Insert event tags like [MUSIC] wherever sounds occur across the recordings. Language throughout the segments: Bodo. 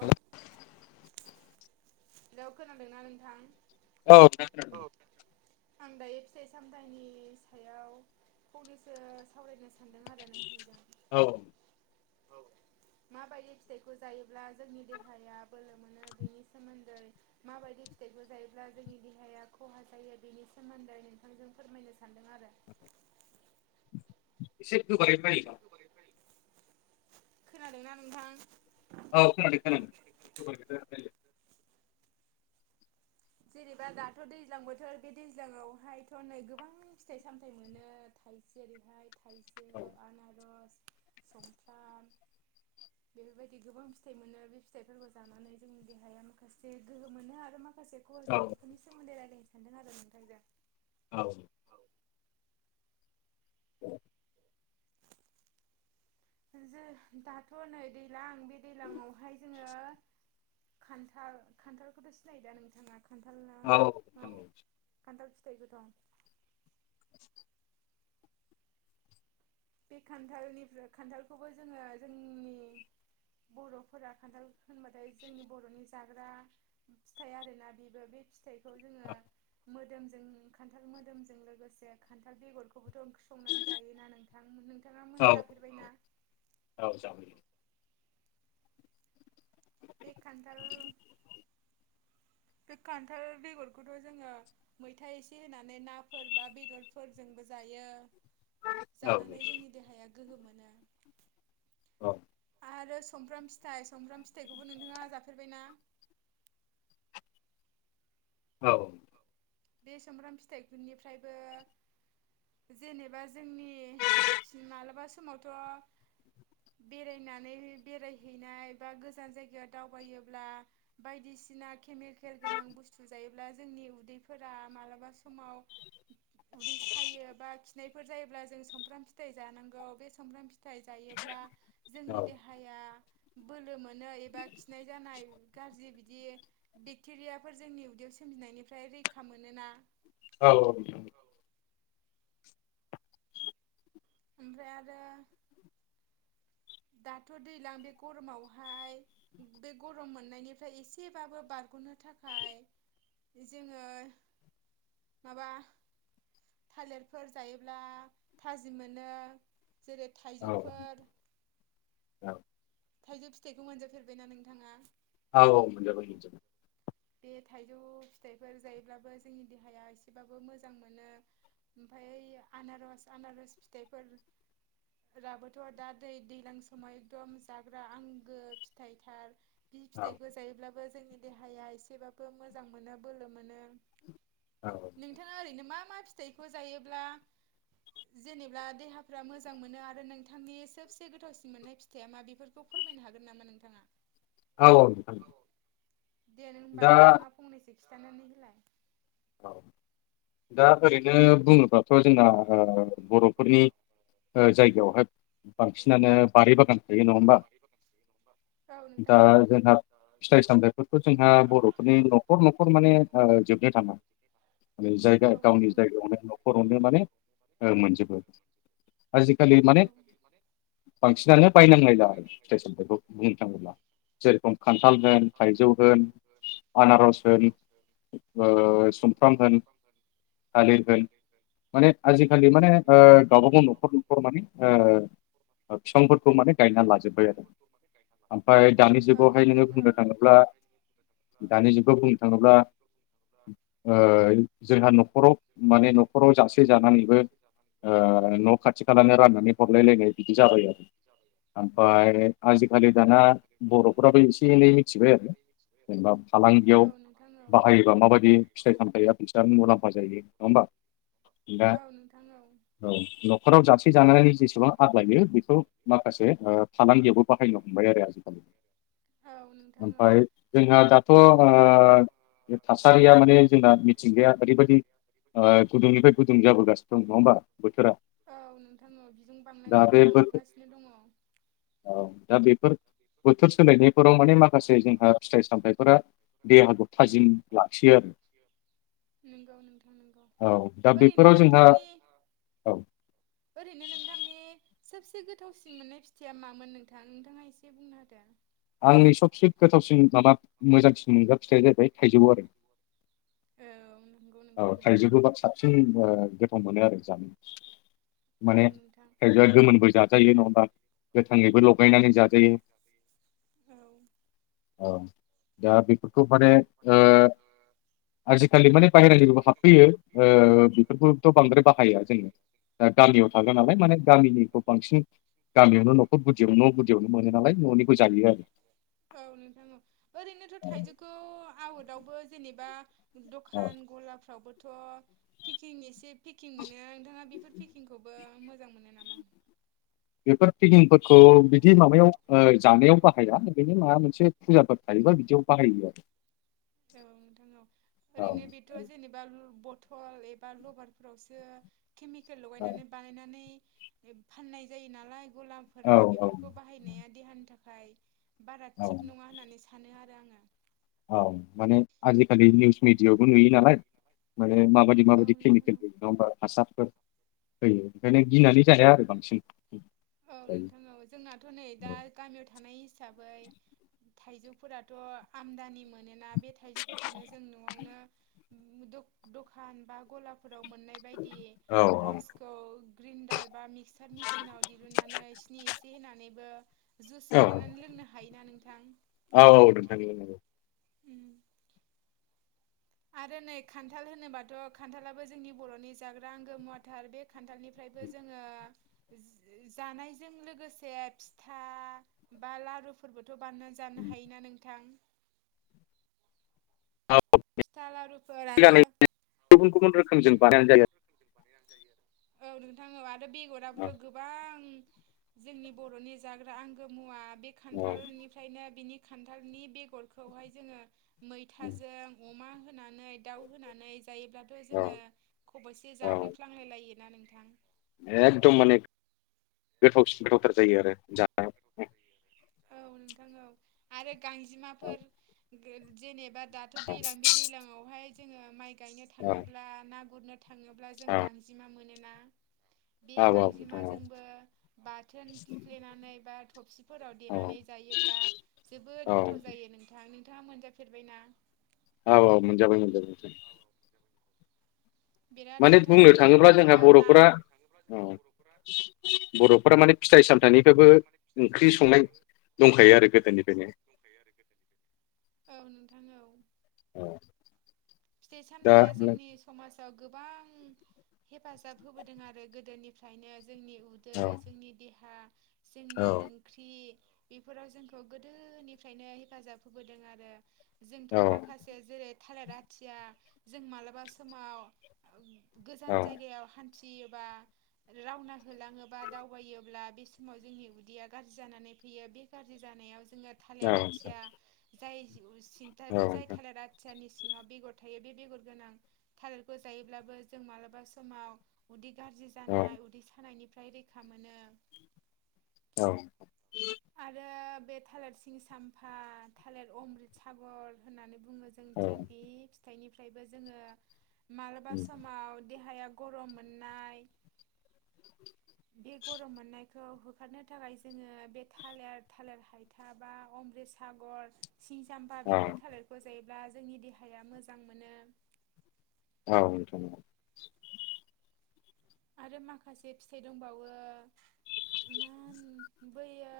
हेल हेल' खोनादोंना नोंथां औ [UNINTELLIGIBLE] आं दायो फिथाइ सामथाइनि सायाव फंनैसो सावरायनो सानदों आरो नोंथांजों औ माबायदि फिथाइखौ जायो ब्ला जोंनि देहाया बोलो मोनो बेनि सोमोन्दै माबायदि फिथाइखौ जायोब्ला जोंनि देहाया खहा जायो बेनि सोमोन्दै नोंथांजों फोरमायनो सानदों आरो एसे गोबारै रायलाय खोनादोंना नोंथां औ खोनादों खोनादों जेनेबा दाथ' दैज्लां बोथोर बे दैज्लाङावहायथ' नै गोबां फिथाइ सामथाइ मोनो जेरैहाय थाइजौ आनारस समफ्राम बेफोरबायदि गोबां फिथाइ मोनो बे फिथाइफोरखौ जानानै जोंनि देहाया माखासे गोहो मोनो आरो माखासे खहा औ जायो बेफोरनि सोमोन्दै रायलायनो सानदों आरो नोंथांजों औ औ जो दाथ' नै दैलां बे दैज्लाङावहाय जोङो ओ खान्थाल खान्थालखोथ' सिनायो दा नोंथाङा औ मा खान्थाल फिथाइबो दं बे खान्थालनिफ्राय खान्थालखौबो जोङो जोंनि बर'फोरा खान्थाल होनबाथाय जोंनि बर'नि जाग्रा फिथाइ आरोना बेबो बे फिथाइ खौ जोङो मोदोमजों खान्थाल मोदोमजों लोगोसे खान्थाल बेगरखौबोथ' ओंख्रि संनानै जायो ना औ औ ज बे खान्थाल बे खान्थाल बेगरखौथ' जोङो मैथा एसे होनानै नाफोर बा बेदरफोरजोंबो जा यो औ जानानै जोंनि देहाया गोहो मोनो औ आरो सुमफ्राम फिथाइ सुमफ्राम फिथाइखौबो नोंथाङा जाफेरबायना औ बे सामब्राम फिथाइफोरनिफ्रायबो जेनेबा जोंनि मालाबा समावथ' बेरायनानै बेरायहैनाय बा गोजान जायगायाव दावबायोब्ला बायदि -सिना केमिकेल गोनां बुस्थु जायोब्ला जोंनि उदैफोरा मालाबा समाव उदै सायो बा खिनायफोर जायोब्ला जों सुमफ्राम फिथायाइ जानांगौ बे सुमफ्राम फिथाइ जा योब्ला जोंनि नोंथां देहाया बोलो मोनो एबा खिनाय जानाय गाज्रि बिदि बेक्टेरियाफोर जोंनि उदैयाव सोम -जिनायनिफ्राय रैखा मोनोना औ औ औ ओमफ्राय आरो दाथ' दैलां बे गरमावहाय बे गरम मोननायनिफ्राय एसेबाबो बारग'नो नो थाखाय जोङो माबा थालिरफोर जायोब्ला थाजिम मोन नो जेरै औ थाइजौफोर थाइजौ फिथाइखौ मोनजाफेरबायना नोंथाङा? औ औ मोनजाबाय मोनजाबाय बे थाइजौ फिथाइफोर जायोब्लाबो जोंनि ओमफ्राय आनारस आनारस फिथाइफोर राबोथ' दा दै दैज्लां समाव एकदम जाग्रा आंगो फिथाइथार बि औ फिथाइखौ जायोब्लाबो जोंनि देहाया एसेबाबो मोजां मोनो बोलो मोनो औ नोंथाङा ओरैनो मा मा फिथाइखौ जायोब्ला जेनेब्ला देहाफ्रा मोजां मोनो आरो नोंथांनि सबसे गोथावसिन मोननाय फिथाइया मा बेफोरखौ फोरमायनो हागोन नामा नोंथाङा? औ दे होनबा दा नोंथाङा फंनैसो खिन्थानानै होलाय। औ दा ओरैनो बुङोबा थ' जोंना बर'फोरनि जायगायावहाय बांसिनानो बारि बागान थायो नङा होमबा औ [INAUDIBLE] नोंथां दा दा औ जोंहा फिथाइ सामथथायफोरखौ जोंहा बर'फोरनि न'खर न'खर माने जोबनो थाङा मे औ जायगा नोंथां औ गावनि नोंथां औ जायगायावनो न'खरावनो माने मोनजोबो आजिखालि माने बांसिनानो बायनांलायला आरो फेसल बेखौ बुंनो थाङोब्ला जेरखम खान्थाल होन थाइजौ होन आनारस होन सुमफ्राम होन थालिर होन माने आजिखालि माने गावबा गाव न'खर न'खर माने फिफांफोरखौ माने गायना लाजोबबाय आरो ओमफ्राय दानि औ जुगावहाय नोङो नोंथां बुंनो थाङोब्ला औ दानि जुगाव बुंनो थाङोब्ला जोंहा न'खराव माने न'खराव जासे जानानैबो न' खाथि खालाानो राननानै हरलाय लायनाय बिदि जाबाय आरो ओमफ्राय आ आजिखालि दाना बर'फोराबो एसे एनै मिथिबाय आरो जेनेबा फालांगियाव बा बाहायोबा माबायदि फिथाइ सामथायाइया बिसोर मुलामफ जायो नङा होमबा? औ नोंथां औ न'खराव जासे जनि जेसेबां आग्लायो बेखौ माखासे फालांगियावबो बाह हायन हमबाय आरोै आजिखालि [INAUDIBLE] नोंथां औ। ओमफ्राय जोंहा दाथ' ओ थासारिया माने जोंना मिथिंगाया ओरैबायदि ओ गुदुंनिफ्राय गुदुं जाबोगासिनो दं नङा होमबा बोथोरा दङ बिजों दा बांनायनिफ्राय बे बोथोर बांबोगासिनो दङ औ दा बेफोर बोथोर सोलायनायफोराव माने माखासे जोंहा फिथाइ सामथायाइफोरा देहाखौ थाजिम लाखियो आरो नंगौ नंगौ नंगौ औ दा ओरैनो बेफोराव जोंहा नोंथांनि औ ओरैनो नोंथांनि सबसे गोथावसिन मोननाय फिथाइया मामोन नोंथां नोंथाङा एसे बुंनो होदो आंनि सबसे गोथावसिन माबा मोजांसिन मोनगा फिथाइया जाहैबाय थाइजौ आरो औ नंगौ नोंथां औ नंगौ। थाइजौबोबा साबसिन गोथाव मोनो आरो जानो औ माने नोंथां थाइजौआ गोमोनबो जाजायो नङा होमबा थालिरबो लगायनानै जाजायो औ औ दा बेफोरखौ माने ओ [UNINTELLIGIBLE] आजिखालि माने बाहेरानिबो हाबफैयो ओ बेफोरखौथ' बांद्राय बाहाया जोङो। दा गामियाव थागोन नालाय माने गामिनिखौ बांसिन गामियावनो न'खर गुदियाव न' गुदियावनो मोनो नालाय न'नि औ नोंथां औ ओरैनोथ थाइजौखौ आउटावबो जेनेबा आरो दखान गलाफ्रावबोथ पेकिं एसे पेकिं मोनो नोंथाङा बेफोर पेकिंखौबो मोजां मोनो नामा? बेफोर फिकिंफोरखौ बिदि माबायाव ओ जानायाव बाहाया नो माबा मोनसे फुजाफोर थायो। बा बिदिआव बाहायो आरो औ नोंथां औ ओरैनो बेथ' जेनेबा बथ थल एबा लबारफोरावसो केमिकेल लगायनानै बानायनानै फाननाय जायो नालाय गलामफोरा औ औ बेफोरखौ बाहायनाया देहानि थाखाय बारा औ थिग नङा होननानै सानो आरो आं। औ माने आजिखालि निउस मिडियायावबो नुयो नालाय। ओ माबायदि औ माबायदि नोंथां केमिकेलफोर नङा औ ओमबा हासारफोर फोयो ओंखायनो गिनानै जाया आरो बांसिन। औ दायो नोंथां औ जोंनाथ' नै दा गामियाव थानाय हिस हिसाबै थाइजौफोराथ आमदानि मोनोना? बे थाइजौफोरखौनो जों नआवनो दखान बा गला फोराव मोननाय बायदि औ रसखौ ग्रिन्दार बा मिक्सार मेसिनाव होनानैबो जुस औ बानायनानै लोंनो हायो नोंथां। औ औ नोंथां [UNINTELLIGIBLE] उम आरो नै खान्थाल होनोबाथ खान्थालाबो जोंनि बर'नि जाग्रा आंगो मुवााथार बे खान्थालनिफ्राय जोङो जानायजों लोगोसे फिथा बा लारुफोरबो थ बानना जानो हायोना नोंथां? फिथा लारुफोर आरो गानै गुबुन गुबुन रोखोमजों बानायनानै जायो [UNINTELLIGIBLE] औ नोंथां औ आरो बेगराबोथ आरो। गोबां जोंनि बरनि जाग्रा आंगो मुवा बे औ खान्थालनिफ्रायनो बिनि खान्थालनि बेगरखौहाय जोङो मैथाजों। अमा होनानै दाउ होनानै जायोब्लाथ औ जोङो खबसे औ जाब्रेफ्लांलाय लायो। ना नोंथां? एकदम माने गोथावन गोथावथार जायो आरो जानाय। औ नोंथां औ आरो औ गांजेमाफोर जेनेबा बा दाथ औ दै्लां बे दैलांआवहाय जोङो माइ गायनो औ औ थाङोब्ला ना गुरनो थाङोब्ला जों गांजिमा मोनोना? बे गांजेमाजोंबो बाथोन थिफ्लेनानै बा थबसिफोराव देनानै जायोब्ला जोबोद औ गोथाव जायो नोंथां नोंथाङा मोनजाफेरबायना? औ औ मोनजाबाय मोनजाबाय। बिराद माने गोथाव बुंनो जायो थाङोब्ला आरो जोंहा ना बरफोरा बर'फोरा माने फिथाइ सामथाइनिखोबो ओंख्रि संनाय दंखायो आरो गोदोनिफ्रायनो। औ नोंथां औ औ फिथाइ दा सामथाइया जोंनि समाज ओ गोबां हेफाजाब होबोदों आरो गोदोनिफ्रायनो। जोंनि उदै औ जोंनि देहा जोंनि औ ओंख्रि बेफोराव जोंखौ गोदोनिफ्रायनो हेफाजाब होबोदों आरो जोंथ' औ माखासे जेरै थालिर आथिया जों मालाबा समाव औ गोजान जायगायाव हान थियोबा रावना होलाङोबा दावबायोब्ला बे समाव जोंनि उदैया गाज्रि जानानै फैयो बे गाज्रि जानायाव जोङो औ थालिर आाथिया जाय सिन्था औ बे जाय थालिर आथियानि सिङाव बेगर थायो बे बेगर गोनां थालिरखौ जायोब्लाबो जों मालाबा समाव उदै गाज्रि जानाय उदै सानायनिफ्राय रैखा मोनो। औ। आरो बे थालिर सिं सामफा थालिर अमृत सागर होननानै बुङो जोंथिं बे फिथाइनिफ्रायबो जोङो मालाबा समाव देहाया गरम मोननाय बे गरम मोननाय खौ होखारनो थाखाय जोङो बे थालिर थालिर हायथा बा अमृतसागर सिं जाम्बा बेफोर थालिरखौ जायोब्ला जोंनि देहाया मोजां मोनो। औ नोंथां। आरो माखासे फिथाइ दंबावो। मा बैयो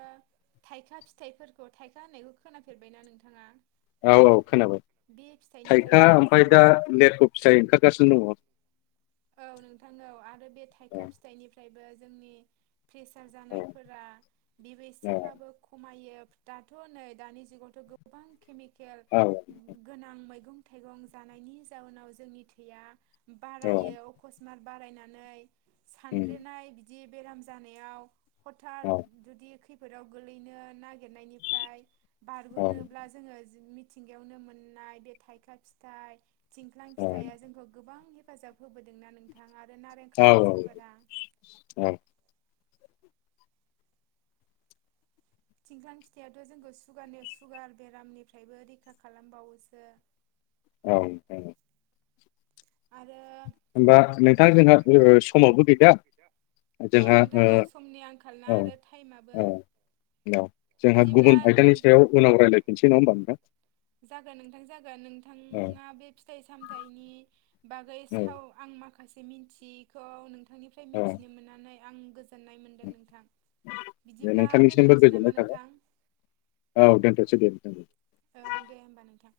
थाइखा फिथाइफोरखौ थाइखा होननायखौ खोनाफेरबायना नोंथाङा? औ औ खोनाबाय बे थाइखा फिथाइनिफ्रायबो ओमफ्राय जों दा लेरख' फिथाइ ओंखारगासिनो दङ। औ नोंथां औ आरो बे थाइखा दङ फिथाइनिफ्रायबो जोंनि प्रेसार औ जानायफोरा औ बिबैसेबाबो खमायो। दाथ' नै दानि जुगावथ' गोबां केमिकेल औ गोनां मैगं थाइगं जानायनि जाउनाव जोंनि थैया औ बारायो अकसमात बारायनानै उम सानब्रेनाय बिदि बेराम जानायाव हथात औ जुदि खैद फोराव गोगलैनो नागिरनायनिफ्राय औ बारग'नोब्ला जोङो मिथिंगायावनो मोननाय बे थाइखा फिथाइ थिनथ्लां फिथाइया जोंखौ गोबां हेफाजाब होबोदोंना नोंथां आरो नारें औ खारजिफोरा औ थिनखथ्लां फिथाइयाथ' जोंखौ सुगारनि सुगार बेरामनिफ्रायबो रैखा खालामबावोसो। औ औ। आरो होमबा नोंथां जोंहा समावबो गैया। औ नोंथां औ समनि आंखाल ना औ आरो टाइमाबो औ औ जोंहा बिदिब्ला गुबुन आयदानि सायाव उनाव रायजलायफिनसै नङा होमबा नोंथा? जागोन नोंथां जागोन नोंथाङा बे फिथाइ सामथाइनि बागै औ साव आं माखासे मिथियैखौ नोंथांनिफ्राय औ मिथिनो मोननानै आं गोस गोजोननाय मोन्दों नोंथां दे बिदिब्ला नोंथांनिसिमबो दोन्थ'नोसै गोजोननाय नामा नोंथां? औ दोनथ'सै दे। ओं दे होमबा नोंथां।